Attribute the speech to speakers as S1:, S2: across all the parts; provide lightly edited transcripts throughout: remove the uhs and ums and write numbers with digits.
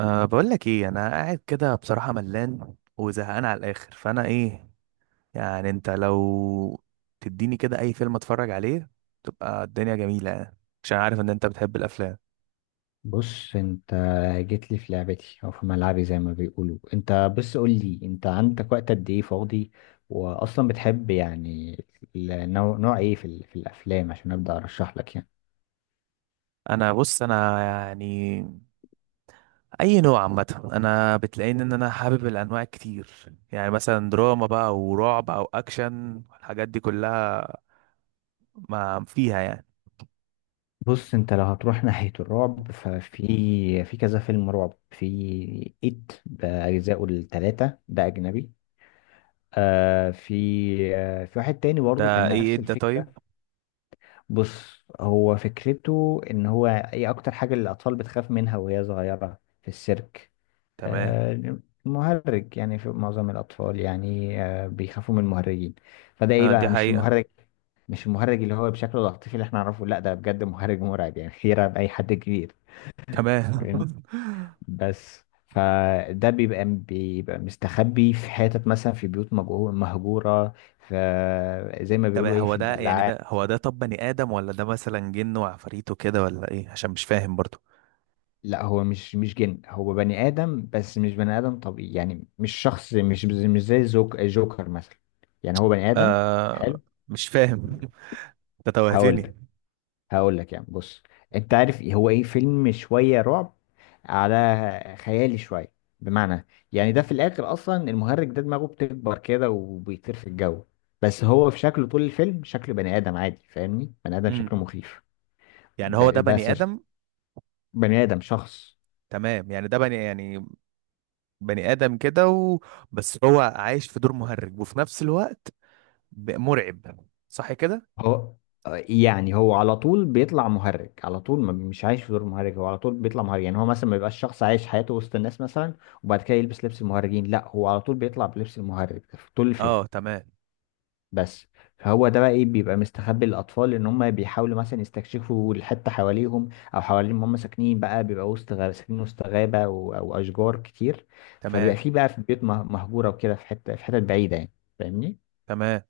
S1: أه، بقول لك ايه، انا قاعد كده بصراحة ملان وزهقان على الاخر، فانا ايه يعني انت لو تديني كده اي فيلم اتفرج عليه تبقى الدنيا جميلة يعني، عشان عارف ان انت بتحب الافلام.
S2: بص انت. جيت لي في لعبتي او في ملعبي زي ما بيقولوا. انت بس قول لي، انت عندك وقت قد ايه فاضي؟ واصلا بتحب يعني نوع ايه في الافلام عشان ابدا ارشح لك يعني.
S1: بص انا يعني اي نوع عامة، انا بتلاقيني ان انا حابب الانواع كتير، يعني مثلا دراما بقى ورعب او اكشن، الحاجات دي كلها ما فيها يعني.
S2: بص، انت لو هتروح ناحية الرعب، ففي في كذا فيلم رعب. في ايت باجزائه الثلاثة، ده اجنبي. آه في في واحد تاني برضه
S1: ده
S2: كان
S1: ايه إيه
S2: نفس
S1: ده طيب؟
S2: الفكرة. بص، هو فكرته ان هو ايه اكتر حاجة اللي الاطفال بتخاف منها وهي صغيرة في السيرك.
S1: تمام.
S2: آه، مهرج. يعني في معظم الاطفال يعني آه بيخافوا من المهرجين. فده ايه
S1: آه دي
S2: بقى، مش
S1: حقيقة.
S2: المهرج، مش المهرج اللي هو بشكل العاطفي اللي احنا نعرفه، لا ده بجد مهرج مرعب يعني يرعب اي حد كبير.
S1: تمام
S2: فاهمني؟ بس فده بيبقى مستخبي في حتت، مثلا في بيوت مهجورة. في، زي ما
S1: طب
S2: بيقولوا ايه،
S1: هو
S2: في
S1: ده يعني،
S2: البلاعات.
S1: ده طب بني آدم ولا ده مثلا جن وعفاريت وكده، ولا ايه؟ عشان مش فاهم برضو.
S2: لا هو مش جن، هو بني آدم، بس مش بني آدم طبيعي. يعني مش شخص، مش زي جوكر مثلا. يعني هو بني آدم.
S1: آه.
S2: حلو.
S1: مش فاهم انت
S2: هقول
S1: توهتني.
S2: لك هقول لك يعني، بص. انت عارف إيه هو ايه؟ فيلم شوية رعب على خيالي شوية. بمعنى، يعني ده في الآخر أصلا المهرج ده دماغه بتكبر كده وبيطير في الجو. بس هو في شكله طول الفيلم شكله بني آدم عادي، فاهمني؟ بني آدم شكله
S1: امم
S2: مخيف.
S1: يعني هو ده
S2: ب-
S1: بني
S2: بس ش-
S1: آدم؟
S2: بني آدم، شخص.
S1: تمام، يعني ده بني يعني بني آدم كده، و... بس هو عايش في دور مهرج وفي نفس الوقت مرعب، صح كده؟
S2: هو، يعني هو على طول بيطلع مهرج، على طول. ما مش عايش في دور مهرج، هو على طول بيطلع مهرج. يعني هو مثلا ما يبقاش شخص عايش حياته وسط الناس مثلا وبعد كده يلبس لبس المهرجين، لا هو على طول بيطلع بلبس المهرج في طول الفيلم.
S1: اه تمام.
S2: بس. فهو ده بقى ايه، بيبقى مستخبي للاطفال. ان هم بيحاولوا مثلا يستكشفوا الحته حواليهم، او حوالين ما هم ساكنين. بقى بيبقى وسط غابه، ساكنين وسط غابه او اشجار كتير. فبيبقى
S1: تمام،
S2: في، بقى في البيوت مهجوره وكده، في حته، في حتت بعيده يعني. فاهمني.
S1: تمام.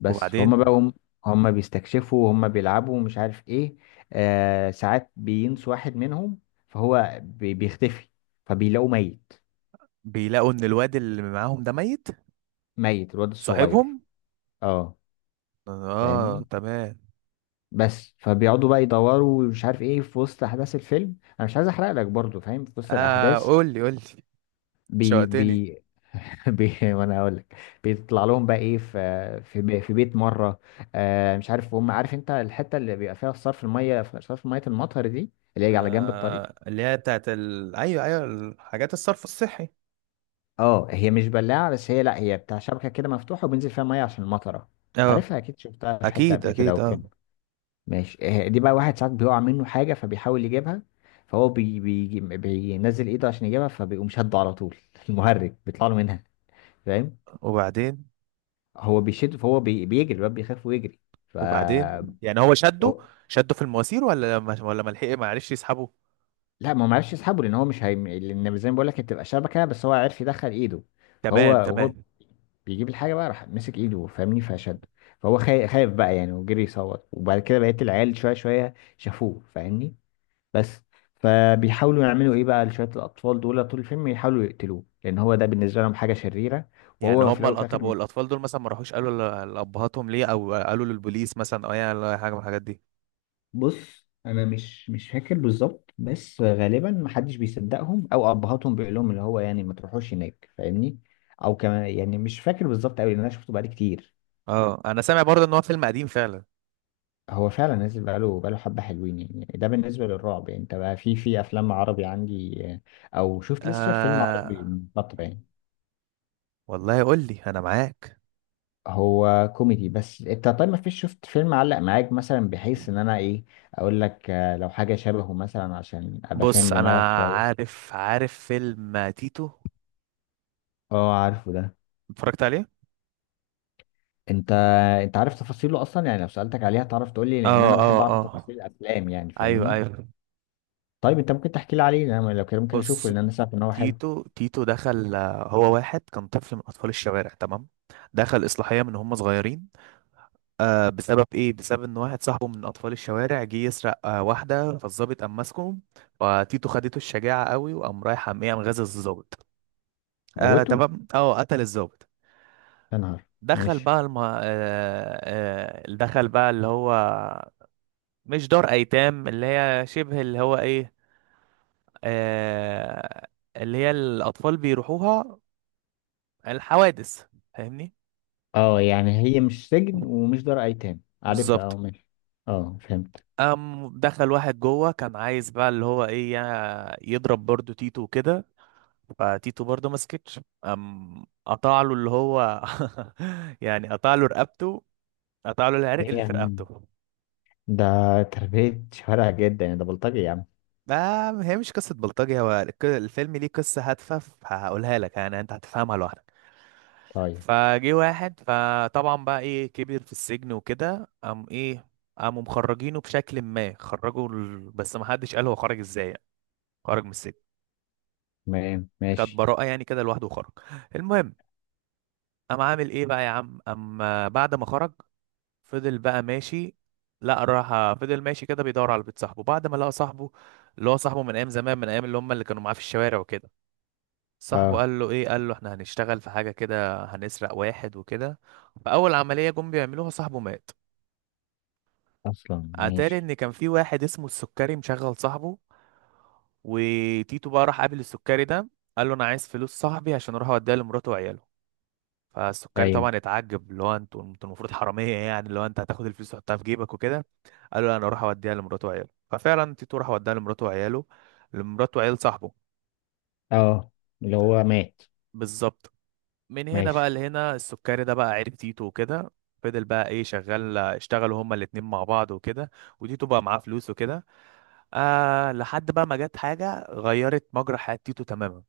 S2: بس فهم
S1: وبعدين؟
S2: بقى، هم بيستكشفوا وهم بيلعبوا ومش عارف ايه. آه ساعات بينسوا واحد منهم، فهو بيختفي، فبيلاقوه ميت.
S1: بيلاقوا ان الواد اللي معاهم ده ميت؟
S2: ميت، الواد الصغير.
S1: صاحبهم؟
S2: اه.
S1: اه
S2: فاهمني.
S1: تمام.
S2: بس فبيقعدوا بقى يدوروا ومش عارف ايه، في وسط احداث الفيلم. انا مش عايز احرق لك برضو، فاهم؟ في وسط
S1: اه
S2: الاحداث
S1: قول لي، قول لي،
S2: بي
S1: شوقتني.
S2: بي, وانا هقول لك، بيطلع لهم بقى ايه، في في, بي في بيت مره. آه، مش عارف هم، عارف انت الحته اللي بيبقى فيها صرف الميه، صرف ميه المطر دي، اللي هي على جنب الطريق؟
S1: آه اللي هي بتاعت ايوه ايوه، الحاجات الصرف الصحي.
S2: اه، هي مش بلاعة بس، هي لا هي بتاع شبكة كده مفتوحة وبينزل فيها مية عشان المطرة.
S1: اه
S2: عارفها أكيد، شفتها في حتة
S1: اكيد
S2: قبل كده أو
S1: اكيد، اه.
S2: فين. ماشي. آه، دي بقى، واحد ساعات بيقع منه حاجة فبيحاول يجيبها. فهو بي بي بينزل إيده عشان يجيبها، فبيقوم شده على طول المهرج بيطلع له منها. فاهم؟
S1: وبعدين؟
S2: هو بيشد، فهو بيجري، الواد بيخاف ويجري. ف.
S1: وبعدين يعني هو شده؟ شده في المواسير، ولا ما لحق، ما عرفش يسحبه؟
S2: لا ما هو معرفش يسحبه، لان هو مش هي... لان زي ما بقول لك، هتبقى شبكه، بس هو عرف يدخل ايده. فهو،
S1: تمام
S2: وهو
S1: تمام.
S2: بيجيب الحاجه بقى راح مسك ايده، فاهمني؟ فشد، فهو خايف بقى يعني، وجري يصوت. وبعد كده بقيت العيال شويه شويه شافوه، فاهمني. بس. فبيحاولوا يعملوا ايه بقى لشويه، الاطفال دول طول الفيلم يحاولوا يقتلوه، لان هو ده بالنسبه لهم حاجه شريره.
S1: يعني
S2: وهو في الاول
S1: هم
S2: وفي
S1: طب
S2: الاخر.
S1: والاطفال دول مثلا ما راحوش قالوا لابهاتهم ليه، او قالوا للبوليس مثلا، او يعني أي حاجه من الحاجات دي؟
S2: بص، انا مش فاكر بالظبط، بس غالبا محدش بيصدقهم، او ابهاتهم بيقول لهم اللي هو يعني ما تروحوش هناك، فاهمني؟ او كمان، يعني مش فاكر بالظبط قوي لان انا شفته بقالي كتير.
S1: اه انا سامع برضه ان هو فيلم قديم فعلا.
S2: هو فعلا نازل بقاله حبه حلوين يعني. ده بالنسبه للرعب يعني. انت بقى، في افلام عربي عندي، او شفت لسه، شايف فيلم عربي
S1: آه
S2: من فتره يعني؟
S1: والله قول لي، انا معاك.
S2: هو كوميدي بس. انت طيب ما فيش شفت فيلم علق معاك مثلا، بحيث ان انا ايه اقول لك، لو حاجه شبهه مثلا، عشان ابقى فاهم
S1: بص
S2: دماغك
S1: انا
S2: شويه.
S1: عارف، عارف فيلم تيتو،
S2: اه عارفه ده.
S1: اتفرجت عليه.
S2: انت انت عارف تفاصيله اصلا يعني؟ لو سألتك عليها تعرف تقول لي، لان
S1: اه
S2: انا بحب
S1: اه
S2: اعرف
S1: اه.
S2: تفاصيل الافلام يعني،
S1: ايوه
S2: فاهمني.
S1: ايوه.
S2: طيب انت ممكن تحكي لي عليه؟ انا لو كده ممكن اشوفه،
S1: بص،
S2: لان انا سمعت ان هو حلو.
S1: تيتو دخل آه، هو واحد كان طفل من اطفال الشوارع، تمام؟ دخل اصلاحيه من هم صغيرين، آه، بسبب ايه؟ بسبب ان واحد صاحبه من اطفال الشوارع جه يسرق آه واحده، فالظابط قام ماسكه، فتيتو خدته الشجاعه قوي وقام رايح قام ايه، قام غازل الظابط. آه
S2: موته.
S1: تمام، اه قتل الظابط.
S2: يا نهار.
S1: دخل
S2: ماشي.
S1: بقى اللي هو مش دار ايتام، اللي هي شبه اللي هو ايه، آه، اللي هي الأطفال بيروحوها، الحوادث، فاهمني.
S2: اه يعني هي مش سجن ومش دار ايتام، عارفها. اه،
S1: بالظبط.
S2: ماشي. اه فهمت.
S1: قام دخل واحد جوه كان عايز بقى اللي هو ايه يضرب برضو تيتو وكده، فتيتو برضو ما سكتش، قام قطع له اللي هو يعني قطع له رقبته، قطع له العرق
S2: ايه
S1: اللي
S2: يا
S1: في
S2: عم.
S1: رقبته.
S2: ده تربية شوارع جدا يعني، ده بلطجي يا عم.
S1: ده، هي مش قصة بلطجي، هو الفيلم ليه قصة هادفة، فهقولها لك، يعني انت هتفهمها لوحدك.
S2: طيب.
S1: فجه واحد، فطبعا بقى ايه، كبر في السجن وكده، قام ايه، قاموا مخرجينه بشكل ما، خرجوا بس ما حدش قال هو خرج ازاي يعني، خرج من السجن،
S2: تمام،
S1: خد
S2: ماشي.
S1: براءة يعني كده لوحده وخرج. المهم، قام عامل ايه بقى يا عم اما بعد ما خرج، فضل بقى ماشي، لا راح فضل ماشي كده بيدور على بيت صاحبه، بعد ما لقى صاحبه اللي هو صاحبه من ايام زمان، من ايام اللي هم اللي كانوا معاه في الشوارع وكده. صاحبه
S2: اه.
S1: قال له ايه، قال له احنا هنشتغل في حاجة كده، هنسرق واحد وكده. فاول عملية جم بيعملوها صاحبه مات.
S2: اصلا
S1: اتاري
S2: ماشي.
S1: ان كان في واحد اسمه السكري مشغل صاحبه، وتيتو بقى راح قابل السكري ده، قال له انا عايز فلوس صاحبي عشان اروح اوديها لمراته وعياله. فالسكري
S2: ايوه.
S1: طبعا اتعجب، اللي هو انتوا، انتوا المفروض حراميه يعني، اللي هو انت هتاخد الفلوس تحطها في جيبك وكده. قال له لا، انا اروح اوديها لمراته وعياله. ففعلا تيتو راح اوديها لمراته وعياله، لمراته وعيال صاحبه.
S2: اه، اللي هو مات.
S1: بالظبط. من هنا بقى
S2: ماشي.
S1: لهنا السكري ده بقى عرف تيتو وكده، فضل بقى ايه شغال، اشتغلوا هما الاتنين مع بعض وكده، وتيتو بقى معاه فلوس وكده، آه لحد بقى ما جت حاجة غيرت مجرى حياة تيتو تماما.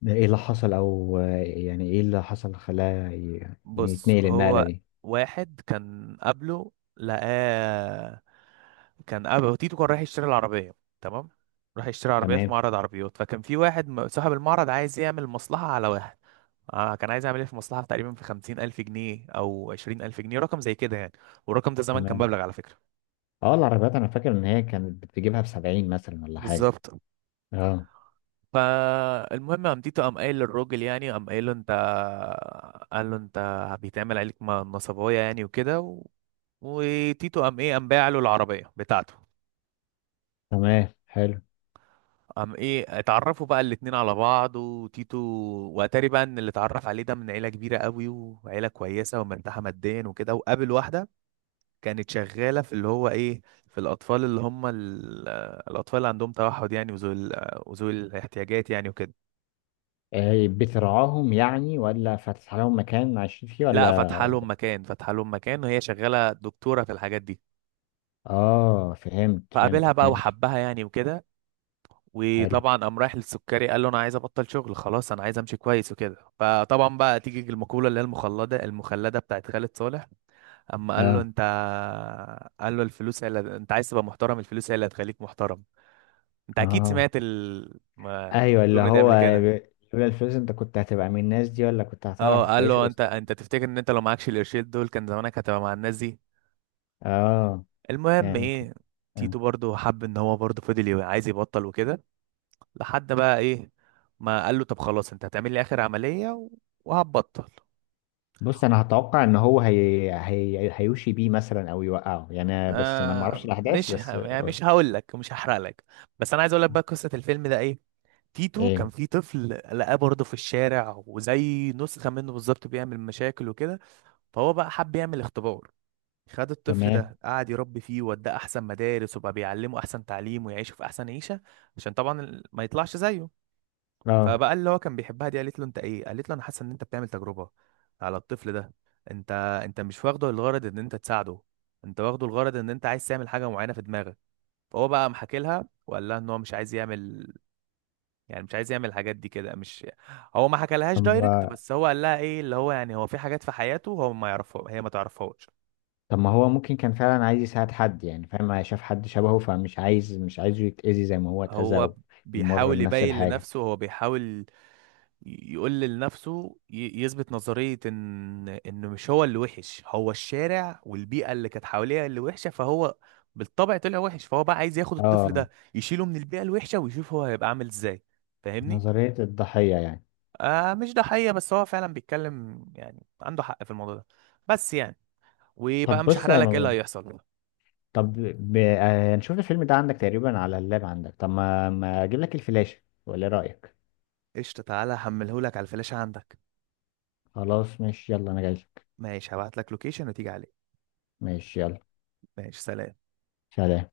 S2: ده ايه اللي حصل؟ او يعني ايه اللي حصل خلاه يعني
S1: بص
S2: يتنقل النقلة
S1: هو
S2: دي؟
S1: واحد كان قبله لقاه، كان قبله تيتو كان رايح يشتري العربية، تمام؟ راح يشتري عربية في
S2: تمام
S1: معرض عربيات، فكان في واحد صاحب المعرض عايز يعمل مصلحة على واحد. آه كان عايز يعمل ايه في مصلحة تقريبا في 50,000 جنيه أو 20,000 جنيه، رقم زي كده يعني، والرقم ده زمان كان
S2: تمام.
S1: مبلغ على فكرة.
S2: اه العربيات انا فاكر ان هي كانت بتجيبها ب70 مثلا ولا حاجة.
S1: بالظبط.
S2: اه،
S1: فالمهم قام تيتو قام قايل للراجل يعني، قام قايل له انت، قال له انت بيتعمل عليك نصبايا يعني وكده، وتيتو قام ايه، قام باع له العربيه بتاعته.
S2: تمام، حلو.
S1: قام ايه، اتعرفوا بقى الاتنين على بعض، وتيتو، واتاري بقى ان اللي اتعرف عليه ده من عيله كبيره قوي، وعيله كويسه ومرتاحه ماديا وكده، وقابل واحده كانت شغاله في اللي هو ايه، في الاطفال اللي هم الاطفال اللي عندهم توحد يعني، وذوي وذوي الاحتياجات يعني وكده.
S2: آه بترعاهم يعني، ولا فاتح لهم مكان عايشين فيه،
S1: لا،
S2: ولا؟
S1: فاتحه لهم مكان، فاتحه لهم مكان، وهي شغاله دكتوره في الحاجات دي.
S2: اه، فهمت،
S1: فقابلها
S2: فهمتك،
S1: بقى
S2: ماشي.
S1: وحبها يعني وكده،
S2: حلو.
S1: وطبعا قام رايح للسكري قال له انا عايز ابطل شغل خلاص، انا عايز امشي كويس وكده. فطبعا بقى تيجي المقوله اللي هي المخلده بتاعت خالد صالح. اما قال له
S2: اه،
S1: انت، قال له الفلوس هي اللي انت عايز تبقى محترم، الفلوس هي اللي هتخليك محترم. انت اكيد سمعت
S2: اه، ايوه، اللي
S1: الجمله دي
S2: هو
S1: قبل كده.
S2: لولا الفلوس انت كنت هتبقى من الناس دي، ولا كنت
S1: اه.
S2: هتعرف
S1: قال
S2: تعيش
S1: له انت،
S2: وسطها.
S1: انت تفتكر ان انت لو معكش القرشين دول كان زمانك هتبقى مع الناس دي.
S2: اه،
S1: المهم
S2: فهمت.
S1: ايه، تيتو برضه حب ان هو برضه فضل عايز يبطل وكده، لحد بقى ايه ما قال له طب خلاص، انت هتعمل لي اخر عملية و- وهتبطل.
S2: بص انا هتوقع ان هو هيوشي بيه مثلا، او يوقعه يعني، بس ما نعرفش
S1: آه
S2: الاحداث
S1: مش ه...
S2: بس.
S1: يعني مش هقول لك، مش هحرق لك، بس انا عايز اقول لك بقى قصة الفيلم ده ايه. تيتو كان
S2: ايه،
S1: في طفل لقاه برضه في الشارع، وزي نسخة منه بالظبط، بيعمل مشاكل وكده، فهو بقى حب يعمل اختبار، خد الطفل
S2: تمام.
S1: ده قعد يربي فيه، ووداه احسن مدارس، وبقى بيعلمه احسن تعليم، ويعيشه في احسن عيشة، عشان طبعا ما يطلعش زيه.
S2: اه.
S1: فبقى اللي هو كان بيحبها دي قالت له انت ايه، قالت له انا حاسه ان انت بتعمل تجربه على الطفل ده، انت انت مش واخده الغرض ان انت تساعده، انت واخده الغرض ان انت عايز تعمل حاجه معينه في دماغك. فهو بقى محكي لها وقال لها ان هو مش عايز يعمل، يعني مش عايز يعمل الحاجات دي كده، مش هو ما حكالهاش دايركت،
S2: طب
S1: بس هو قال لها ايه اللي هو يعني هو في حاجات في حياته هو ما يعرفها، هي ما تعرفهاش.
S2: طب ما هو ممكن كان فعلا عايز يساعد حد يعني، فاهم؟ شاف حد شبهه فمش عايز، مش عايزه يتأذي زي ما هو اتأذى،
S1: هو
S2: او يمر
S1: بيحاول
S2: بنفس
S1: يبين
S2: الحاجة.
S1: لنفسه، هو بيحاول يقول لنفسه يثبت نظرية ان انه مش هو اللي وحش، هو الشارع والبيئة اللي كانت حواليه اللي وحشة، فهو بالطبع طلع وحش، فهو بقى عايز ياخد الطفل
S2: اه،
S1: ده يشيله من البيئة الوحشة ويشوف هو هيبقى عامل ازاي، فاهمني؟
S2: نظرية الضحية يعني.
S1: آه مش، ده حقيقة، بس هو فعلا بيتكلم، يعني عنده حق في الموضوع ده، بس يعني،
S2: طب
S1: وبقى مش
S2: بص
S1: هحرق
S2: يا
S1: لك ايه اللي
S2: مروان،
S1: هيحصل.
S2: طب ب... آه، هنشوف الفيلم ده عندك تقريبا على اللاب عندك. طب ما اجيب لك الفلاشة، ولا إيه رأيك؟
S1: قشطة، تعالى هحملهولك على الفلاشة عندك.
S2: خلاص ماشي، يلا، انا جاي لك.
S1: ماشي، هبعت لك لوكيشن وتيجي عليه.
S2: ماشي يلا.
S1: ماشي سلام.
S2: سلام.